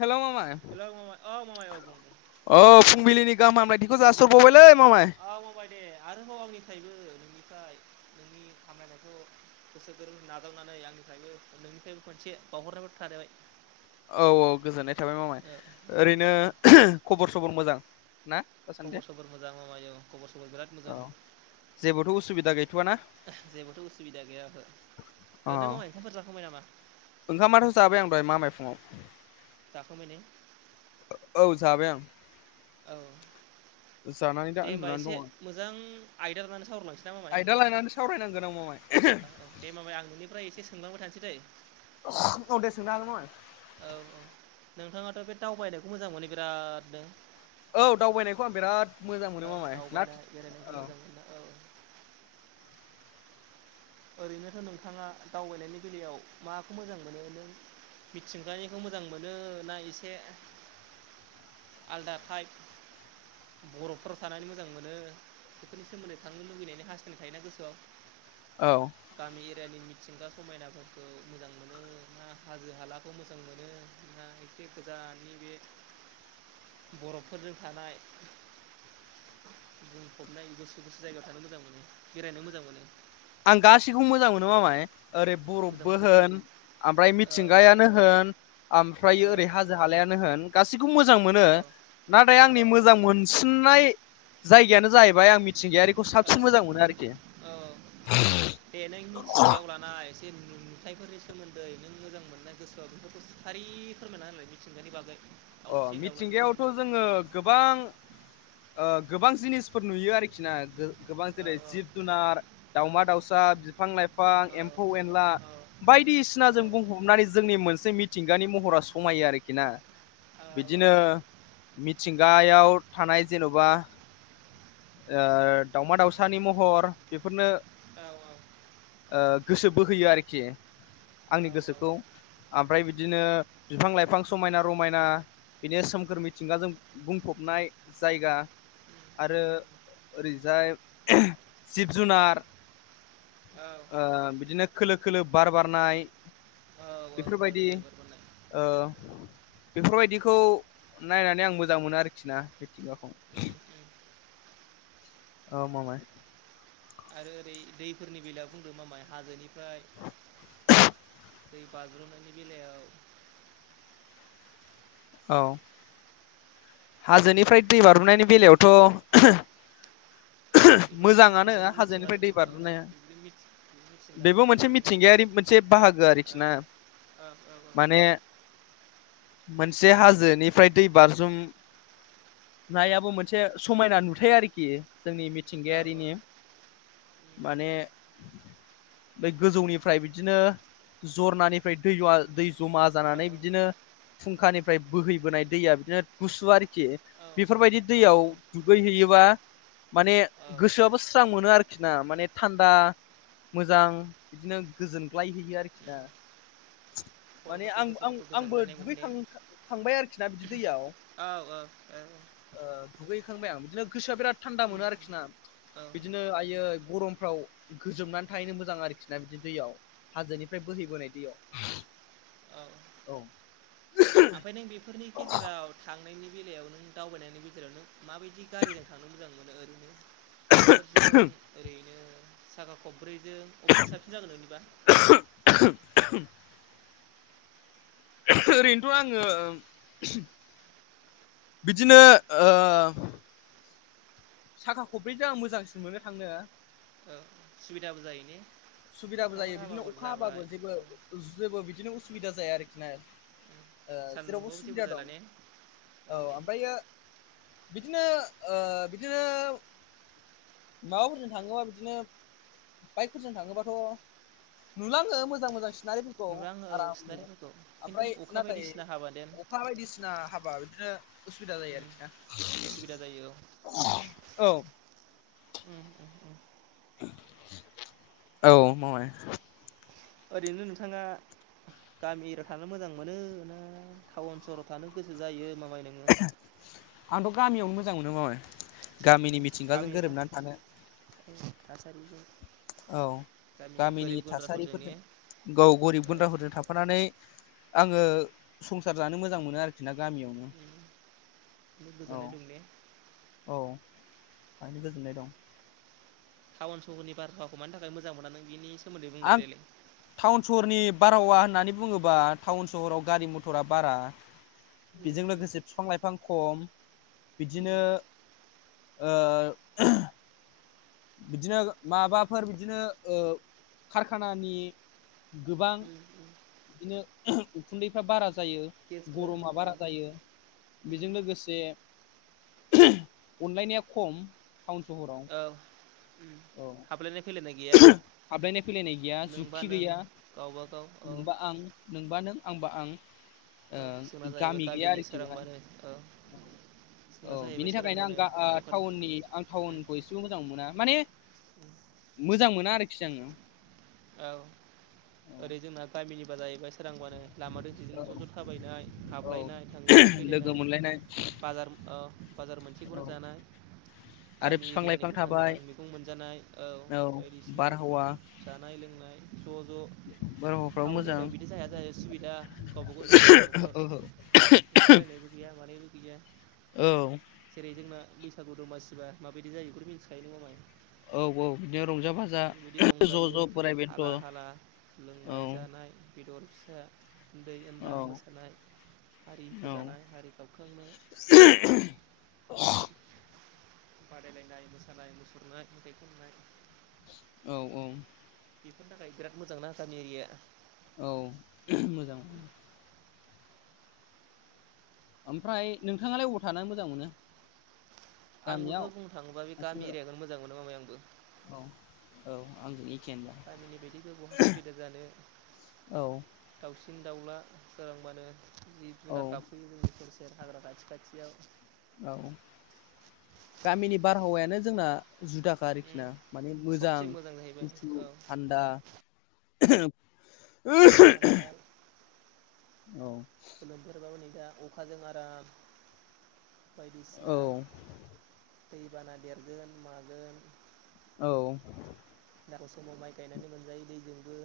हेल' मामाय। हेल' मामाय औ माय औ। औ फुंबिलिनि गाहाम हामलायथिखौ जासरबावबायलै मामाय। औ मामाय दे आरोबाव आंनिफ्रायबो नोंनिफ्राय नोंनि खामलायनायखौ गोसो गोरबोनि नाजावनानै आंनिफ्रायबो नोंनिफ्रायबो खनसे बावहरनाय थाजबाय। औ औ गोजोननाय थाबाय मामाय ओरैनो खबर सबर मोजां ना। दासान्दि खबर सबोर मोजां मावायो खबर सफोर बिराद मोजां। औ जेबोथ' उसुबिदा गैथ'आ ना? जेबोथ' उसुबिदा गैया ओहो अ ओरैनो मावा ओंखामफोर जाखांबाय नामा? ओंखामाथ' जाय आं दहाय मामाय दहाय फुंङाव। जाखांबायने। औ जाबाय आं। औ। जानाय दे होमबा एसे मोजां आयदा लानानै सावरायलांसै ना मामाय आयदा लानानै सावरायनांगोन औ मामाय। औ औ दे माबाय आं नोंनिफ्राय एसे सोंलांबाय थानोसै दै औ दे सोंनो हागौमोना औ औ नोंथाङाथ' बे दावबायनायखौ मोजां मोनो बिरादनो औ दावबायनायखौ आं बिराद मोजां मोनो मामाय ना औ मोन औ ओरैनोथ' नोंथाङा दावबायनायनि बेलायाव माखौ मोजां मोनो नों मिथिंगानिखौ मोजां मोनोना एसे आलदा फाइभ बर'फोराव थानानै मोजां मोनो बेफोरनि सोमोन्दै थांनो लुुबैनायनि हास्थायनाय थायोना गोसोआव औ गामि एरियानि मिथिंगा समायनाफोरखौ मोजां मोनो ना हाजो हालाखौ मोजां मोनो दा बे गोजाननि बे [unintelligible] बरफफोरजों थानाय बुंफबनाय गोसो गोुसु जायगायाव थानो मोजां मोनो बेरायनो मोजां मोनो आं गासैखौबो मोजां मोनो मामाय ओरै मोजां बरफबो मोनजोब माने होन ओमफ्राय औ मिथिंगायानो होन आओमफ्रफ्राय ओरै हाजो हालायानो होन गासैखौबो मोजां मोनो नाथाय आंनि औ मोजां मोनसिननाय जायगायानो जाहैबाय बेफ्राय आं मिथिंगायारिखौ साबसिन मोजां मोनो आरोखि औ बे नों मिथिंगायाव लानो नाय एसे नुथायफोरनि सोमोन्दै नों मोजां मोननाय गोसोआ बेफोरखौ सारि फोरमायना होनलाय थिंगानि बागै अ' दाउसिन दाउलानि सोमोन्दै मिथिंगायावथ' जोङो गोबां ओ गोबां जिनिसफोर नुयो आरोखि ना गोबां जेरै औ जिब जुनार दाउमा दाउसा बिफां लाइफां औ एम्फौ एनला औ बायदिसिना जों बुंहबनानै जोंनि मोनसे मिथिंगानि महरा समायो आरोखि ना औ बिदिनो मिथिंगायाव थानाय जेन'बा ओ दाउमा दाावसानि महर बेफोरनो औ औ ओ गोसो बोहैयो आरोखि आंनि गोसोखौ ओमफ्राय बिदिनो बिफां लाइफां समायना रमायना बिनि सोमखोर मिथिंगाजों बुंफबनाय जायगा आरो ओरैजाय जिब जुनार औ ओ बिदिनो खोलो खोलो बार बारनाय औ औ औ बेफोरबायदि केलकुलेटर बानाय ओ बेफोरबायदिखौ नायनानै आं मोजां मोनो आरोखि ना मिथिंगाखौ औ मामाय आरो ओरै दैफोरनि बेलायाव बुंदों मामाय हाजोनिफ्राय दै बाज्रुमनायनि बेलायाव औ हाजोनिफ्राय दै बार'नायनि बेलायावथ' बेबोथ' नों मोजाङानो बुंनांगोन हाजोनिफ्राय मिथिंगाजों दै औ बारज्रुमनाया बिदिनो मिथिंगाजों बेबो मोनसे खारलाङो मिथिंगायारि मोनसे से बाहागोआरोखिना औ औ औ मोनसे हाजोनिफ्राय दै बारज्रुम नायाबो मोनसे समायना नुथाय आरोखि जोंनि औ औ मिथिंगायारिनि माने बे गोजौनिफ्राय बिदिनो जरनानिफ्राय दै आ दै जमा उम जानानै बिदिनो फुंखानिफ्राय बोहैबोनाय दैया बिदिनो गुसु आरोखि औ बेफोरबायदि दैयाव औ दुगै हैैयोबा माने औ गोसोआबो स्रां मोनो आरोखि ना माने थान्दा मोजां बिदिनो गोजोनग्लायहैयो आरोखि उम दा माने खर'फोरखौ आं आं गोसोफोरखौ आंबो गोजांग्लायनाय मोनो दुगै ने थांबाय आरोखि ना बिदि दैयाव औ औ औ ओ दुगै हैखांबाय आं बिदिनो गोसोआ बिराद थान्दा उम मोनो आरोखि ना उम बिदिनो बिनो आय गरमफ्राव गोजोबनानै थाहैनो मोजां आरोखि ना बिदि दैयाव हाजोनिफ्राय बोहैबोनाय दैयाव औ औ ओमफ्राय नों बेफोरनि गेजेराव थांनायनि बेलायाव नों दावबायनायनि गेजेराव नों माबायदि गारिजों थांनो मोजां मोनो ओरैनो [unintelligible] बाइकफोरजों ओरैनो साखा खब्रैजों अबेजोंम साबसिन जागोन नोंनिबा [unintelligible] ओरैनोथ' आङो बिदिनो ओ साखा खब्रैजों आं मोजांसिन मोनो थांनो औ सुबिदाबो जायो ने सुबिदाबो अखाफोर जायो बिदिनो हाबाबो अखा जाबाय हाबाबो जेबो उम जेबो बिदिनो उसुबिदा जाया आरोखि ना ओ जेरावबो सान्दुंखौआवबो सुबिदा जेबो दं जला ने औ ओमफ्रायो बिदिनो ओ बिदिनो माबाफोरजों थाङोबा बिदिनो बाइकफोरजों थाङोबाथ' नुलाङो मोजां मोजां सिनारिफोर नुलाङो औ सनारिफोरखौ खिन्थु अखा बायदिसिना हाबा देन मा बायदिसिना हाबा बिदिनो उसुबिदा जायो उम आरोखि ना उसुबिदा जायो औ औ उ उ उ औ मामाय ओरैनो नोंथाङा गामि एरियाव थानो मोजां मोन ना टाउन सहराव थानो गोसो जायो मामाय नोङो? आंथ' गामियावनो मोजां मोनो मामाय गामिनि मिथिंगाजों गोरोबनानै थानो थासारिबो औ गामिनि गोरिब गुन्द्राफोरजोंने गाव गरिब गुन्द्राफोरजों थाफानानै आङो संसार जानो मोजां मोनो आरोखि ना गामियावनो बि औ गोजोननाय दं ने औ बाहायनो गोजोननाय दं टाउन सहरनि बारावखौ मानि थाखाय मोजां मोना नों बिनि सोमोन्दै आं बुंलाय देलाय टाउन सहरनि बारहावा होननानै बुङोब्ला टाउन सहराव गारि मथरा बारा उम बेजों उम लोगोसे बिफां लाइफां खम बिदिनो उम ओ ओह बिदिनो माबाफोर बिदिनो ओ कारखानानि गोबां उम उम बिदिनो आह उखुन्दैफ्रा बारा जायो गेसफोर गरमा औ बारा जायो उम बेजों लोगोसे आह अनलायनाया खम टाउन सहराव औ उम हाबलायनाय फैलायनाय गैया उहो हाबलायनाय फैलायनाय गैया नोंबा जुति नों गैया गावबा गाव औ नोंबा आं नोंबा नों आंबा आं औ जोंना ओ जाहैबाय गामि गैया गामिनि आरोखि बेहाय सोरांबानो औ जोंना औ जाहैबाय बिनि थाखायनो सोरांबानो आं आ दखान टाउननि आं उम टाउनखौ एसेबो मोजां मोना माने उम मोजां मोना आरोखि आङो औ औ ओरै जोंना गामिनिबालाय बा सोरांबानो लामा दों बिजों ज' औ ज' थाबायनाय औ हाबलायनाय थांलायनाय लोगो फैलायनाय मोनलायनाय बाजार अ बाजार मोनसेखौनो औ जानाय आरो गामि बिफां एरियानि लाइफां गोथां थाबाय गोथां मैगं मोनजानाय औ बायदिसिना बारहावा जानाय लोंनाय ज' ज' बारहावाफ्राबो टाउन मोजां एरियायाव बिदि जाया जाया सुबिदा गावबागाव न'खर बाय न'खर ओहो ओंखारलायनायबो बिहा मानैबो गैया औ जेरै जोंना बैसागु दमासिबा माबायदि जायो बेखौनो मिथिखायो नङा नों मामाय औ औ बिदिनो रंजा बाजा आह जायो हाला हाला औ लोंनाय जानाय बेदर फिसा उन्दै उनला औ मोसानाय हारि औ फोजानाय हारि गावख्रांनाय [unintelligible] बादायलायनाय मोसानाय मुसुरनाय मेथाइ खननाय औ औ बेफोरनि थाखाय बिराद मोजां नङा गामि एरिया औ मोजां ओमफ्राय नोंथाङालाय बबाव थानानै मोजां मोनो आंबोथ' गामियाव बुंनो थाङोबा बे ना गामि सोहोराव एरियाखौनो मोजां मोनो मामाय आंबो औ औ आंनि गामिनि बायदिबे बहा सुबिदा जानो औ दाउसिन दाउला सोरांबानो जिब औ जुनार गाब फैयो सेर सेर हाग्रा खाथि खाथियाव औ गामिनि बारहावायानो जोंना जुदा आरोखिना माने सबसे मोजां जाहैबाय गुसु औ थान्दा [unintelligible] थान्दा औ लोमफेरबा हनै दा अखाजों आराम बायदिसिना औ दैबाना देरगोन मागोन औ [unintelligible] खौ समाव माइ गायनानै मोनजायो दैजोंबो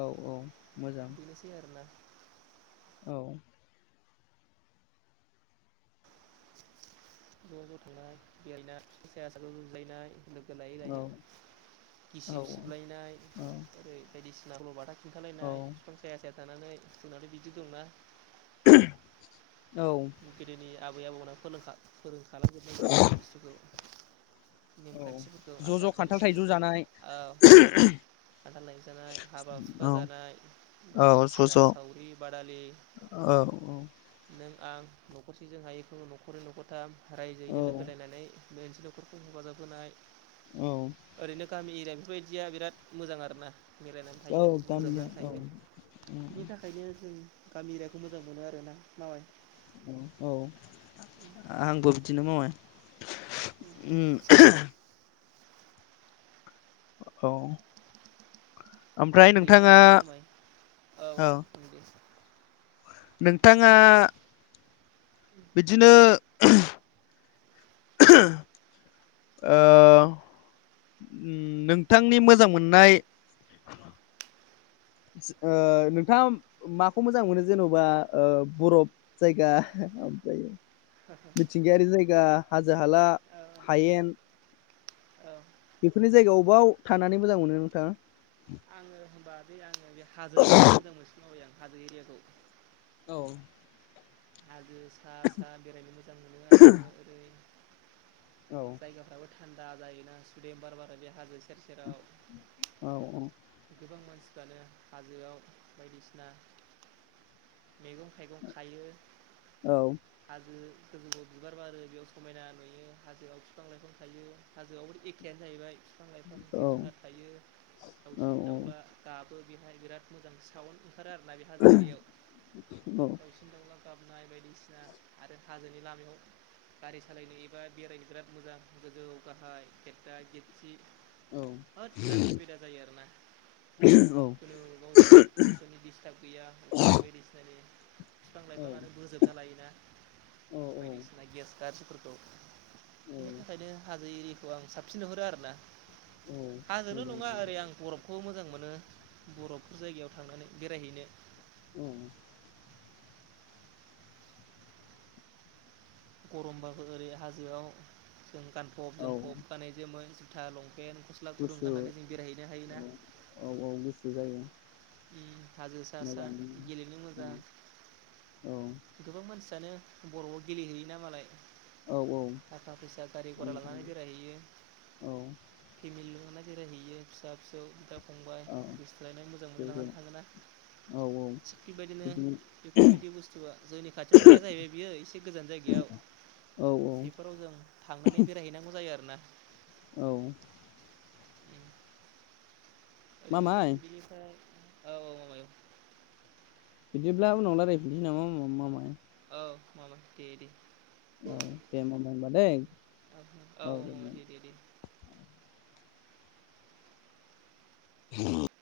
औ औ मोजां बि आरो ना औ ज' ज' थांनाय [unintelligible] लायनाय लोगो लायै औ लायै औ गिसि सिबलायनाय ओरै बायदिसिना सल' बाथा खिन्थालायनाय औ बिफां साया साया थानानै जोंनाथ' बिदि दंना औ गोदोनि आबै आबौमैना फोरों खा फोरोंखाजोबनाय बेफोरबायदि बुस्थुखौ औ नेमखान्थिफोरखौ ज' आसार ज' खान्थाल खान्थि थाइजौ जानाय आ खान्थाल थाइजौ जानाय हाबा हुखा औ जानाय औ ज' बायदिसिना ज' सावरि बादालि औ औ नों आं न'खरसेजों हायैखौ न'खरै न'खरथाम रायजोयैनो औ लोगोनांनानै बे ओसोल न'खरखौ हेफाजाब होनाय औ ओरैनो गामि एरिया बेफोरबायदिया बिराद मोजां आरो ना मिलायनानै औ थायो गामिया गोरोबनानै औ थायो बिनि थाखायनो जों गामि एरियाखौ मोजां मोनो आरोना मामाय औ आंबो बिदिनो मामाय उम औ ओमफ्राय ओरैनो नोंथाङा ओमफ्राय मामाय औ नोंथाङा बिदिनो ओ उम नोंथांनि मोजां मोननाय ओ नोंथाङा माखौ मोजां मोनो जेन'बा ओ बरफ जायगा औ ओमफ्राय मिथिं गायारि जायगा हाजो हाला औ हायेन औ बेफोरनि जायगायाव अबाव थानानै मोजां मोनो नोंथाङा? आङो होनबा बे आङो बे हाजोखौ मोजां मोनसिनो आं हाजो एरियाखौ। औ हाजो सा सा बेरायनो मोजां मोनो आङो ओरै औ। [unintelligible] गोबां औ औ मानसिफ्रानो हाजोआव बायदिसिना मैगं थाइगं खायो। औ। हाजो गोजौआव बिबार बारो बेयाव समायना नुयो। हाजोआव बिफां लाइफां थायो हाजोआवबो एखेआनो जाहैबाय। बिफां लाइफां औ जिब जुनार थायो औ दाउसिन दाउला गाबो बेहाय बिराद मोजां साउन्ड [unintelligible] दासिन दावला गाबनाय बायदिसिना आरो हाजोनि लामायाव गारि सालायनो एबा बेरायनो बिराद मोजां गोजौ गाहाय गेददा गेददि। होथ बिराद सुबिदा जायो आरो ना खुनु रावनिबो पलुसननि दिस्टाब गैया। उखन्दै बायदिसिनानि बिफां लाइफाङानो बोजोबना लायोना। औ बायदिसिना गेस कास फोरखौ। बिनि औ थाखायनो हाजो एरिआखौ आं साबसिन नुहरो आरो ना औ हाजोल' मोजां नङा ओरै आं बरफ खौ मोजां मोनो बर'फ जायगायाव थांनानै बेरायहैनो। ओम। गरमबाबो ओरै हाजोआव जों गानफब औ जोमफब गानो जोमो जुथा लंपेन गस ला गुदुं गाननानै जों बेरायहैनो हायोना। औ-औ गोसो जायो। हाजो सा-सा मोजां गेलेनो औ मोजां। औ गोबां मानसियानो बर'फआव गेलेहैयोना मालाय। औ औ थाखा फैसा गारि गरा थांनो लानानै थांनो बेरायहैयो। औ फेमिलि लानानै बेरायहैयो फिसा-फिसौ बिदा-फंबाय औ गोसोथोलायनाय लानानै थाङोना औ औ थिग बेबायदिनो बिदिनो बेफोरबायदि बुस्थुआ जोंनि खाथियावथ' गैया जाहैबाय बियो एसे गोजान जायगायाव औ औ बेफोराव जों थांनानै बेरायहैनांगौ जायो आरोना। औ। उम मा ओरैनो माय बिनिफ्राय औ माबायाव। बिदिब्ला उनाव लारायफिनोसै नामा उनाव मामाय। औ मामाय दे-दे। औ दे माम होनबा दैै। औ मामाय दे-दे-दे। [unintelligible]